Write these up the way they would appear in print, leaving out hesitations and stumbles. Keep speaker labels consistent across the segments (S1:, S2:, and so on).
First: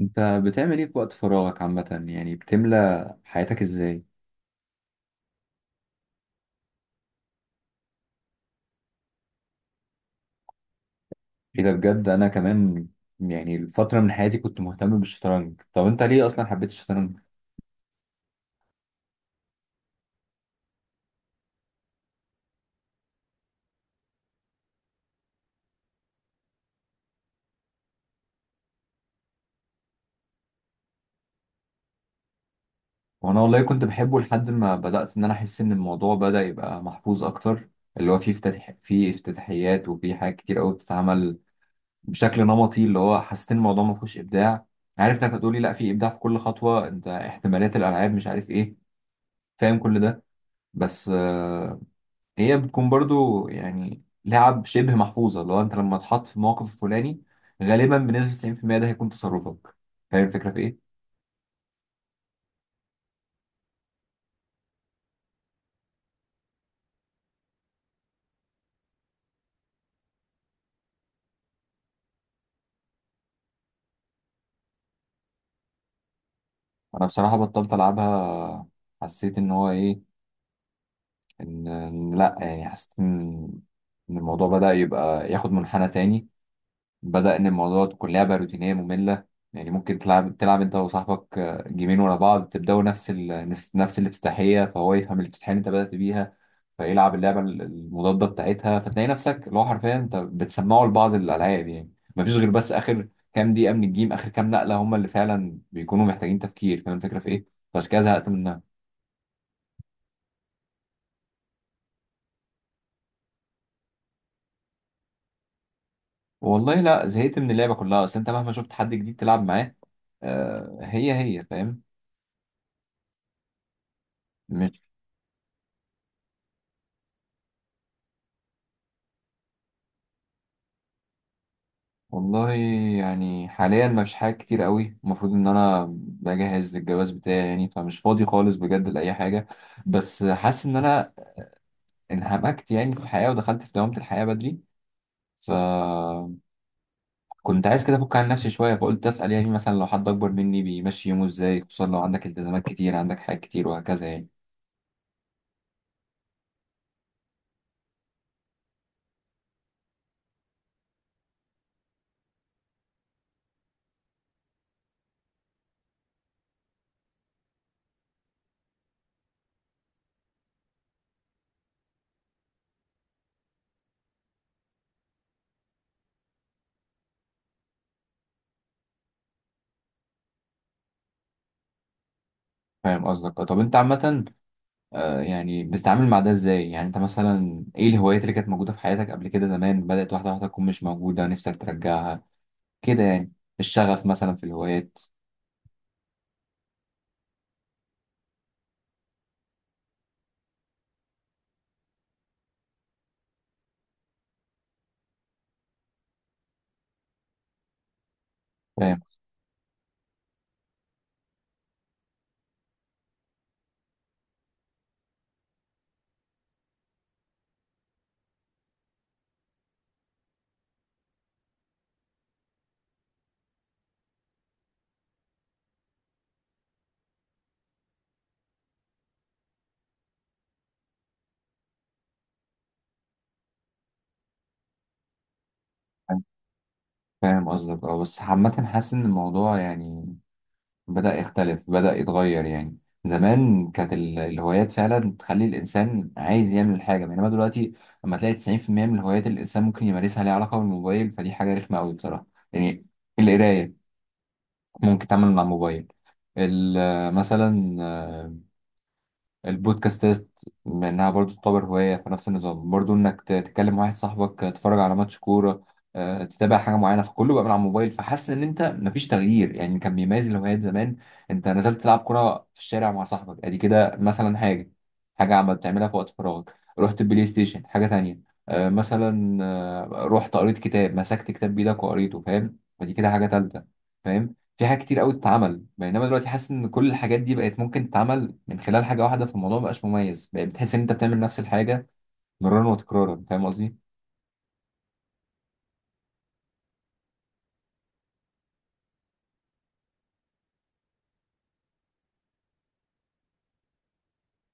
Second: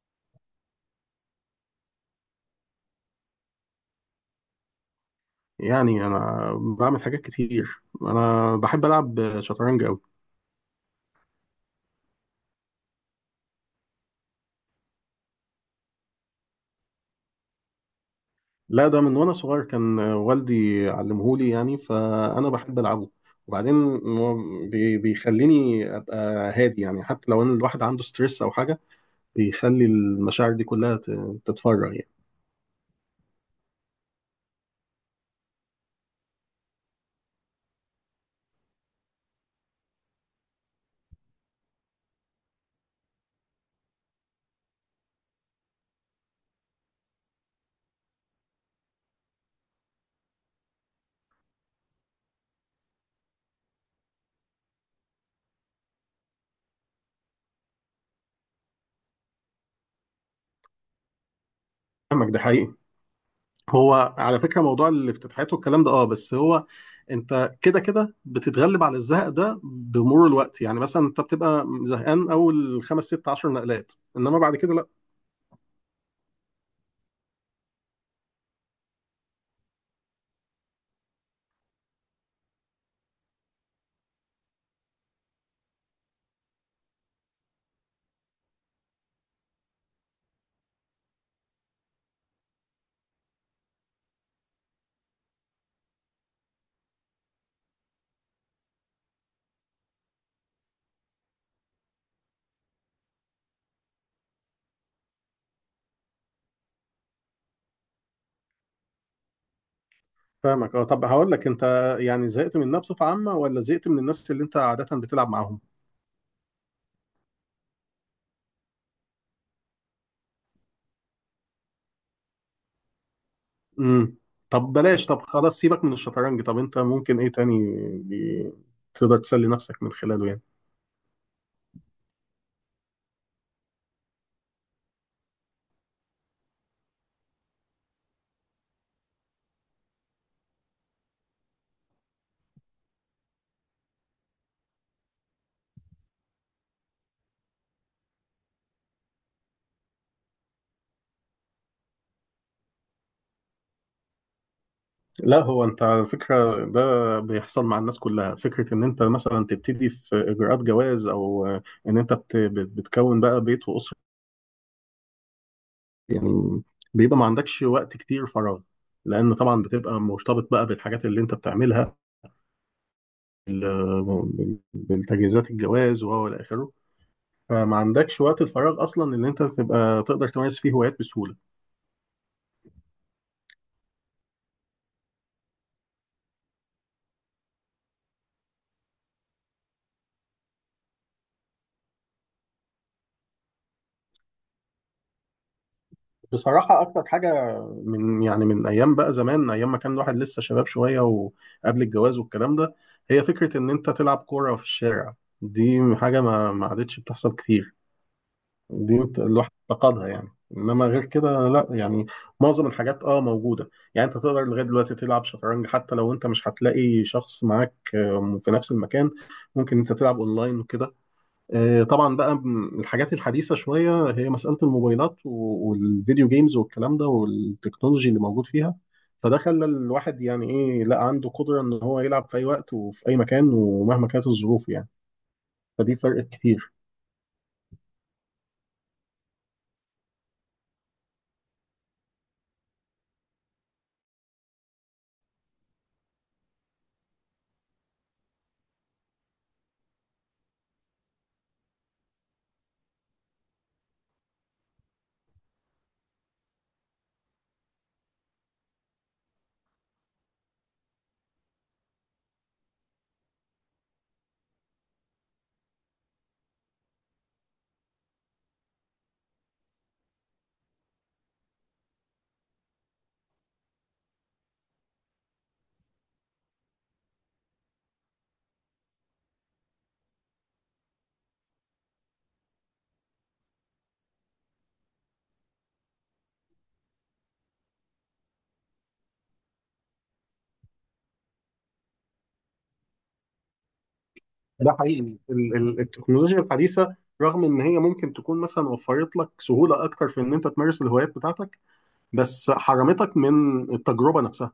S1: انت بتعمل ايه في وقت فراغك عامة، يعني بتملى حياتك ازاي؟
S2: يعني انا بعمل حاجات كتير، انا بحب العب شطرنج قوي.
S1: ايه ده بجد؟ انا كمان، يعني الفترة من حياتي كنت مهتم بالشطرنج. طب انت ليه اصلا حبيت الشطرنج؟
S2: لا، ده من وانا صغير كان والدي علمهولي، يعني فانا بحب العبه. وبعدين هو بيخليني ابقى هادي، يعني حتى لو ان الواحد عنده ستريس او حاجه، بيخلي المشاعر دي كلها تتفرغ يعني.
S1: وانا والله كنت بحبه لحد ما بدأت ان انا احس ان الموضوع بدأ يبقى محفوظ اكتر، اللي هو فيه فيه افتتاحيات وفيه حاجات كتير قوي بتتعمل بشكل نمطي. اللي هو حسيت ان الموضوع ما فيهوش ابداع. عارف انك هتقولي لا، في ابداع في كل خطوة، انت احتمالات الالعاب مش عارف ايه، فاهم كل ده. بس هي بتكون برضو يعني لعب شبه محفوظة، لو انت لما تحط في موقف الفلاني غالبا بنسبة 90% ده هيكون تصرفك. فاهم الفكرة في ايه؟
S2: فاهمك، ده حقيقي. هو على فكره موضوع الافتتاحات والكلام ده، بس انت كده كده بتتغلب على الزهق ده بمرور الوقت. يعني مثلا انت بتبقى زهقان اول خمس ست عشر نقلات، انما بعد كده.
S1: انا بصراحة بطلت العبها. حسيت ان هو ايه، إن لا، يعني حسيت إن الموضوع بدأ يبقى ياخد منحنى تاني. بدأ إن الموضوع تكون لعبة روتينية مملة. يعني ممكن تلعب أنت وصاحبك، آه، جيمين ورا بعض، تبدأوا نفس ال... نفس نفس الافتتاحية، فهو يفهم الافتتاحية اللي أنت بدأت بيها فيلعب اللعبة المضادة بتاعتها، فتلاقي نفسك اللي هو حرفيا أنت بتسمعه لبعض الألعاب. يعني مفيش غير بس آخر كام دقيقة من الجيم، آخر كام نقلة هم اللي فعلا بيكونوا محتاجين تفكير. فاهم الفكرة في إيه؟ فعشان كده زهقت منها.
S2: فاهمك، اه طب هقول لك انت، يعني زهقت منها بصفة عامة ولا زهقت من الناس اللي انت عادة بتلعب معاهم؟
S1: والله لا، زهقت من اللعبة كلها، أصل أنت مهما شفت حد جديد تلعب معاه، آه، هي هي، فاهم.
S2: امم طب بلاش، طب خلاص سيبك من الشطرنج. طب انت ممكن ايه تاني بي... تقدر تسلي نفسك من خلاله يعني؟
S1: والله يعني حاليا مفيش حاجة كتير قوي، المفروض ان انا بجهز للجواز بتاعي، يعني فمش فاضي خالص بجد لأي حاجة. بس حاسس ان انا انهمكت يعني في الحياة ودخلت في دوامة الحياة بدري، فكنت عايز كده افك عن نفسي شوية، فقلت اسأل، يعني مثلا لو حد اكبر مني بيمشي يومه ازاي، خصوصا لو عندك التزامات كتير، عندك حاجات كتير وهكذا يعني.
S2: لا هو انت على فكرة ده بيحصل مع الناس كلها، فكرة ان انت مثلا تبتدي في اجراءات جواز، او ان انت بتكون بقى بيت واسرة. يعني بيبقى ما عندكش وقت كتير فراغ، لان طبعا بتبقى مرتبط بقى بالحاجات اللي انت بتعملها، بالتجهيزات الجواز وهو الى اخره. فما عندكش وقت الفراغ اصلا ان انت تبقى تقدر تمارس فيه هوايات بسهوله.
S1: فاهم قصدك. طب انت عامة، آه، يعني بتتعامل مع ده ازاي؟ يعني انت مثلا ايه الهوايات اللي كانت موجودة في حياتك قبل كده، زمان بدأت واحدة واحدة تكون مش موجودة، نفسك ترجعها كده يعني، الشغف مثلا في الهوايات.
S2: بصراحه اكتر حاجه من يعني من ايام بقى زمان، ايام ما كان الواحد لسه شباب شويه وقبل الجواز والكلام ده، هي فكره ان انت تلعب كوره في الشارع. دي حاجه ما عادتش بتحصل كتير، دي
S1: فاهم.
S2: الواحد افتقدها يعني. انما غير كده لا، يعني معظم الحاجات اه موجوده. يعني انت تقدر لغايه دلوقتي تلعب شطرنج حتى لو انت مش هتلاقي شخص معاك آه، في نفس المكان. ممكن انت تلعب اونلاين وكده. آه، طبعا بقى الحاجات الحديثه شويه، هي مساله الموبايلات والفيديو جيمز والكلام ده والتكنولوجي اللي موجود فيها. فده خلى الواحد يعني ايه، لا عنده قدره ان هو يلعب في اي وقت وفي اي مكان ومهما كانت الظروف يعني. فدي فرقت كتير.
S1: فاهم قصدك. اه، بس عامة حاسس إن الموضوع يعني بدأ يختلف، بدأ يتغير يعني. زمان كانت الهوايات فعلا تخلي الإنسان عايز يعمل حاجة، بينما دلوقتي لما تلاقي 90% من الهوايات اللي الإنسان ممكن يمارسها ليها علاقة بالموبايل، فدي حاجة رخمة أوي بصراحة. يعني القراية ممكن تعمل من على الموبايل، مثلا البودكاستات انها برضو تعتبر هواية في نفس النظام، برضو انك تكلم واحد صاحبك، تتفرج على ماتش كورة، آه، تتابع حاجة معينة، فكله بقى من على الموبايل. فحاسس ان انت مفيش تغيير يعني كان بيميز الهوايات زمان. انت نزلت تلعب كورة في الشارع مع صاحبك، ادي كده مثلا حاجة عم بتعملها في وقت فراغك، رحت البلاي ستيشن، حاجة تانية، آه، مثلا، آه، رحت قريت كتاب، مسكت كتاب بإيدك وقريته، فاهم، ودي كده حاجة تالتة، فاهم. في حاجات كتير قوي تتعمل، بينما دلوقتي حاسس ان كل الحاجات دي بقت ممكن تتعمل من خلال حاجه واحده، فالموضوع مبقاش مميز، بقى بتحس ان انت بتعمل نفس الحاجه مرارا وتكرارا، فاهم قصدي.
S2: ده حقيقي، التكنولوجيا الحديثة رغم ان هي ممكن تكون مثلا وفرت لك سهولة اكتر في ان انت تمارس الهوايات بتاعتك، بس حرمتك من التجربة نفسها.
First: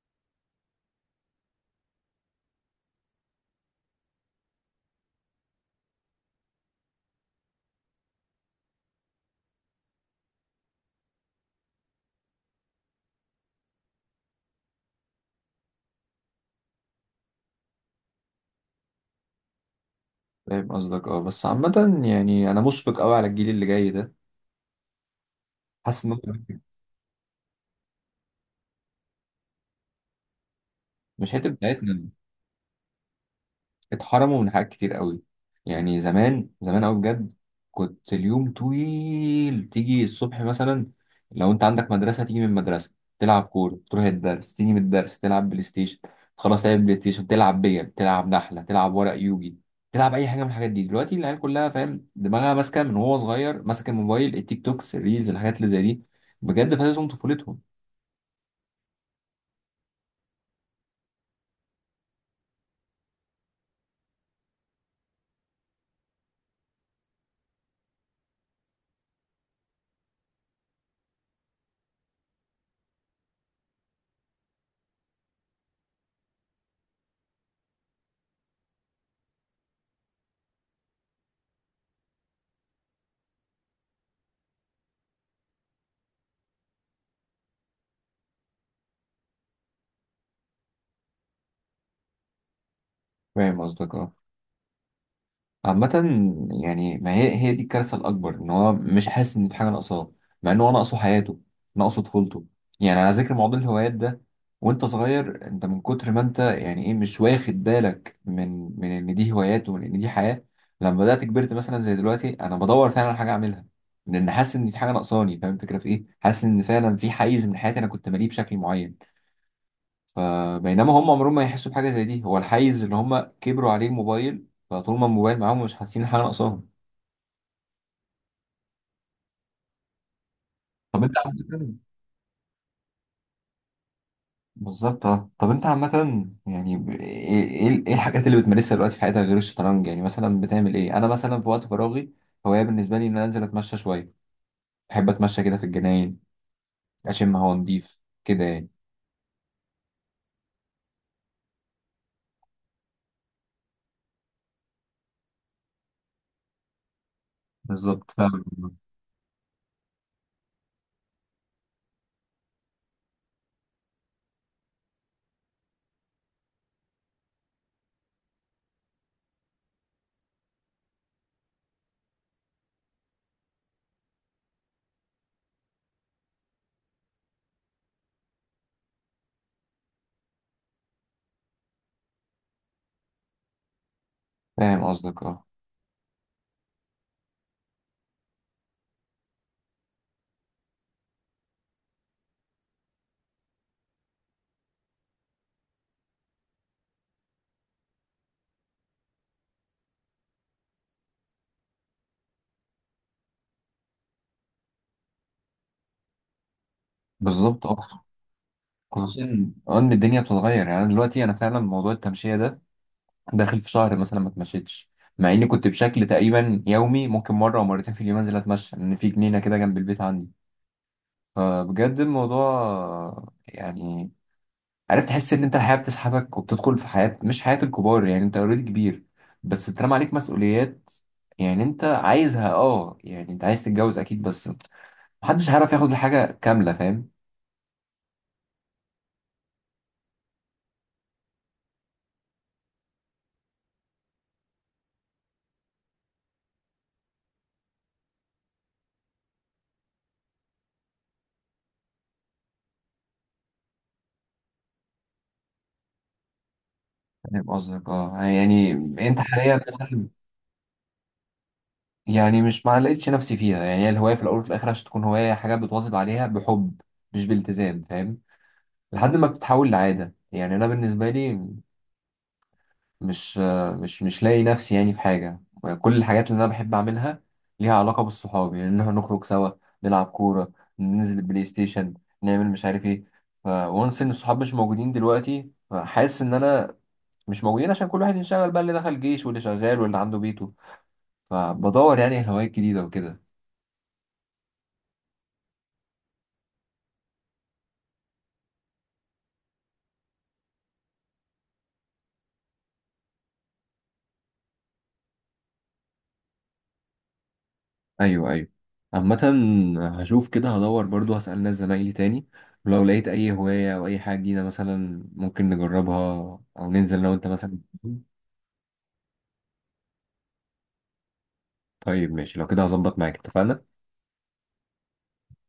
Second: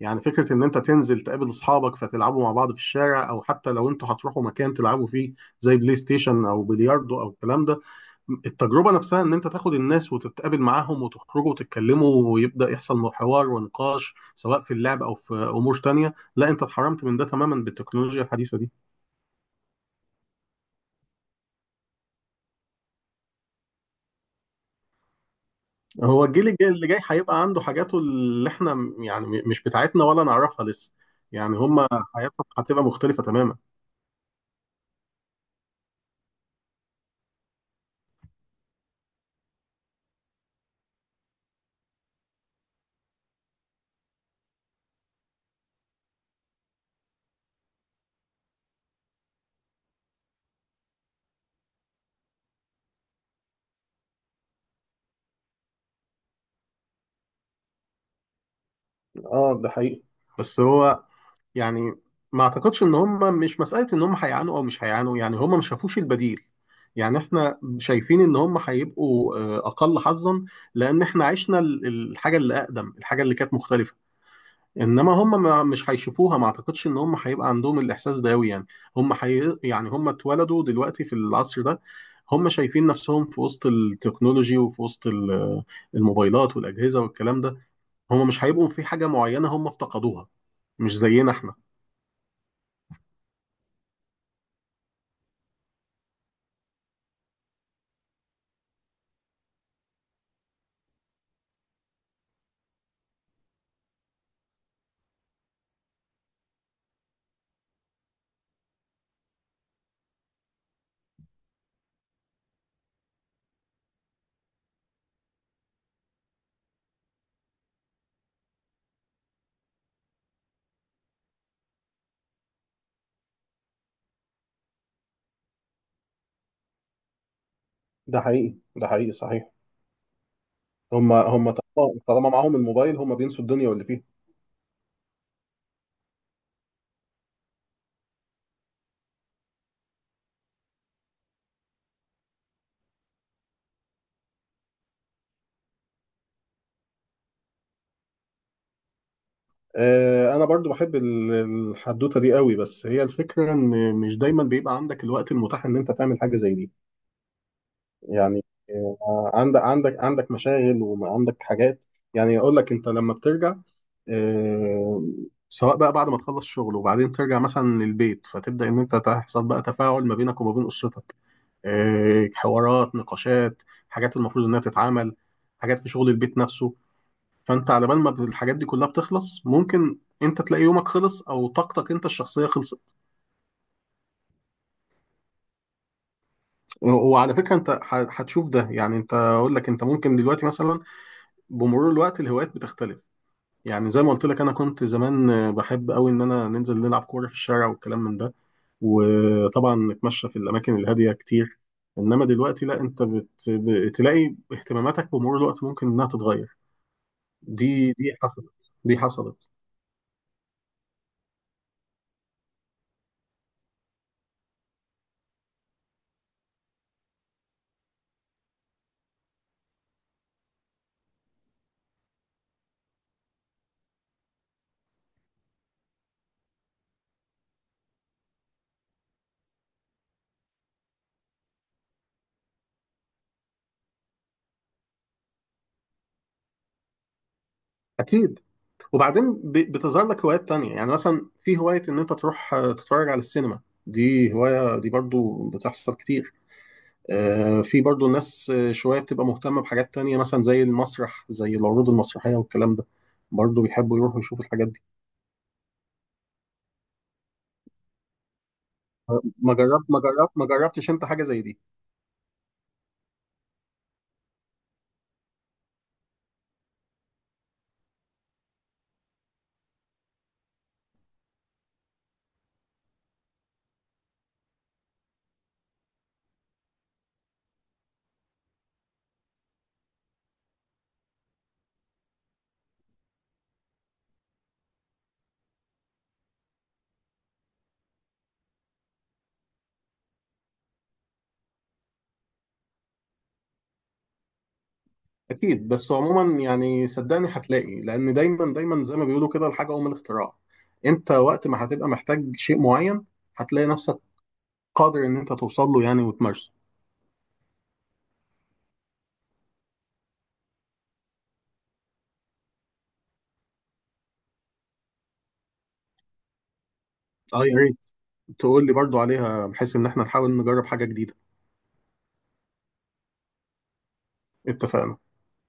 S2: يعني فكرة ان انت تنزل تقابل اصحابك فتلعبوا مع بعض في الشارع، او حتى لو انتوا هتروحوا مكان تلعبوا فيه زي بلاي ستيشن او بلياردو او الكلام ده. التجربة نفسها ان انت تاخد الناس وتتقابل معاهم وتخرجوا وتتكلموا ويبدأ يحصل حوار ونقاش سواء في اللعب او في امور تانية، لا انت اتحرمت من ده تماما بالتكنولوجيا الحديثة دي.
S1: فاهم قصدك. اه، بس عامه يعني انا مشفق قوي على الجيل اللي جاي ده، حاسس ان
S2: هو
S1: هم
S2: اللي جاي هيبقى عنده حاجاته اللي احنا مش بتاعتنا ولا نعرفها لسه.
S1: مش حته
S2: يعني هما
S1: بتاعتنا،
S2: حياتهم هتبقى مختلفة تماما.
S1: اتحرموا من حاجات كتير قوي. يعني زمان زمان قوي بجد، كنت اليوم طويل، تيجي الصبح مثلا، لو انت عندك مدرسة تيجي من المدرسة تلعب كورة، تروح الدرس تيجي من الدرس تلعب بلاي ستيشن، خلاص تلعب بلاي ستيشن، تلعب بيل، تلعب نحلة، تلعب ورق يوجي، تلعب اي حاجة من الحاجات دي. دلوقتي العيال كلها فاهم دماغها ماسكة من وهو صغير ماسك الموبايل، التيك توكس، الريلز، الحاجات اللي زي دي، بجد فاتتهم طفولتهم.
S2: اه ده حقيقي، بس هو يعني ما اعتقدش ان هما، مش مسألة ان هما هيعانوا او مش هيعانوا، يعني هما ما شافوش البديل. يعني احنا شايفين ان هما هيبقوا آه، اقل حظا، لان احنا عشنا الحاجة اللي اقدم، الحاجة اللي كانت مختلفة. انما هم ما مش هيشوفوها، ما اعتقدش ان هم هيبقى عندهم الاحساس ده قوي يعني. هم يعني هم اتولدوا دلوقتي في العصر ده. هم شايفين نفسهم في وسط التكنولوجي وفي وسط الموبايلات والاجهزه والكلام ده. هم مش هيبقوا في حاجه معينه هم افتقدوها، مش زينا احنا.
S1: فاهم قصدك. اه، عامة يعني ما هي، هي دي الكارثة الأكبر، إن هو مش حاسس إن في حاجة ناقصاه، مع إن هو ناقصه حياته، ناقصه طفولته. يعني على ذكر موضوع الهوايات ده، وأنت صغير أنت من كتر ما أنت يعني إيه، مش واخد بالك من إن دي هوايات ومن إن دي حياة. لما بدأت كبرت مثلا زي دلوقتي أنا بدور فعلا على حاجة أعملها، لأن حاسس إن في حاجة ناقصاني، فاهم الفكرة في إيه؟ حاسس إن فعلا في حيز من حياتي أنا كنت ماليه بشكل معين، فبينما هم عمرهم ما يحسوا بحاجه زي دي، هو الحيز اللي هم كبروا عليه الموبايل، فطول ما الموبايل معاهم مش حاسين حاجه ناقصاهم.
S2: ده حقيقي، ده حقيقي صحيح.
S1: طب
S2: هم
S1: انت
S2: هم
S1: عامه.
S2: طالما معاهم الموبايل هم بينسوا الدنيا واللي فيها.
S1: بالظبط. اه، طب انت عامه يعني ب- ايه ايه إيه الحاجات اللي بتمارسها دلوقتي في حياتك غير الشطرنج؟ يعني مثلا بتعمل ايه؟ انا مثلا في وقت فراغي هوايه بالنسبه لي ان انا انزل اتمشى شويه، بحب اتمشى كده في الجناين، اشم هوا نضيف كده يعني.
S2: آه، انا برضو بحب الحدوته دي قوي، بس هي الفكره ان مش دايما بيبقى عندك الوقت المتاح ان انت تعمل حاجه زي دي.
S1: بالظبط، فاهم.
S2: يعني آه، عندك مشاغل وعندك حاجات. يعني يقول لك انت لما بترجع آه، سواء بقى بعد ما تخلص شغل وبعدين ترجع مثلا للبيت، فتبدأ ان انت تحصل بقى تفاعل ما بينك وما بين اسرتك، آه، حوارات، نقاشات، حاجات المفروض انها تتعمل، حاجات في شغل البيت نفسه. فانت على بال ما الحاجات دي كلها بتخلص ممكن انت تلاقي يومك خلص او طاقتك انت الشخصيه خلصت.
S1: فاهم قصدك. اه،
S2: وعلى فكره انت هتشوف ده. يعني انت اقول لك انت ممكن دلوقتي مثلا بمرور الوقت الهوايات بتختلف. يعني زي ما قلت لك انا كنت زمان آه، بحب قوي ان انا ننزل نلعب كوره في الشارع والكلام من ده، وطبعا نتمشى في الاماكن الهاديه كتير. انما دلوقتي لا، انت بتلاقي اهتماماتك بمرور الوقت ممكن انها تتغير.
S1: بالظبط.
S2: دي
S1: اه،
S2: دي حصلت، دي
S1: خصوصا
S2: حصلت.
S1: ان الدنيا بتتغير، يعني أنا دلوقتي انا فعلا موضوع التمشيه ده داخل في شهر مثلا ما اتمشيتش، مع اني كنت بشكل تقريبا يومي ممكن مره او مرتين في اليوم انزل اتمشى، لان في جنينه كده جنب البيت عندي. فبجد الموضوع يعني، عرفت تحس ان انت الحياه بتسحبك وبتدخل في حياه مش حياه الكبار، يعني انت اوريدي كبير، بس اترمى عليك مسؤوليات، يعني انت عايزها، اه، يعني انت عايز تتجوز اكيد، بس محدش هيعرف ياخد الحاجه كامله، فاهم.
S2: اكيد، وبعدين بتظهر لك هوايات تانية. يعني مثلا في هوايه ان انت تروح آه، تتفرج على السينما، دي هوايه دي برضو بتحصل كتير. آه، في برضو ناس آه، شوية بتبقى مهتمة بحاجات تانية مثلا زي المسرح، زي العروض المسرحية والكلام ده، برضو بيحبوا يروحوا يشوفوا الحاجات دي.
S1: فاهم قصدك. اه، يعني انت
S2: آه،
S1: حاليا مثلا،
S2: ما جربتش انت حاجة زي دي؟
S1: يعني مش، ما لقيتش نفسي فيها، يعني هي الهواية في الأول وفي الآخر عشان تكون هواية حاجة بتواظب عليها بحب مش بالتزام، فاهم، لحد ما بتتحول لعادة. يعني أنا بالنسبة لي مش مش لاقي نفسي يعني في حاجة. كل الحاجات اللي أنا بحب أعملها ليها علاقة بالصحاب، يعني إن إحنا نخرج سوا نلعب كورة، ننزل البلاي ستيشن، نعمل مش عارف إيه. فونس إن الصحاب مش موجودين دلوقتي، فحاسس إن أنا مش موجودين عشان كل واحد انشغل بقى، اللي دخل جيش واللي شغال واللي عنده بيته، فبدور يعني هوايات جديدة وكده.
S2: اكيد، بس عموما يعني صدقني هتلاقي، لان دايما دايما زي ما بيقولوا كده، الحاجة ام الاختراع. انت وقت ما هتبقى محتاج شيء معين هتلاقي نفسك قادر ان انت توصل له يعني وتمارسه.
S1: ايوه، ايوه، عامة هشوف كده، هدور برضو هسأل ناس زمايلي تاني، ولو لقيت اي هواية او اي حاجة جديدة مثلا ممكن نجربها، او ننزل لو انت
S2: اه يا
S1: مثلا.
S2: ريت تقول لي برضو عليها بحيث ان احنا نحاول نجرب حاجة جديدة.
S1: طيب ماشي، لو كده هظبط معاك، اتفقنا.
S2: اتفقنا.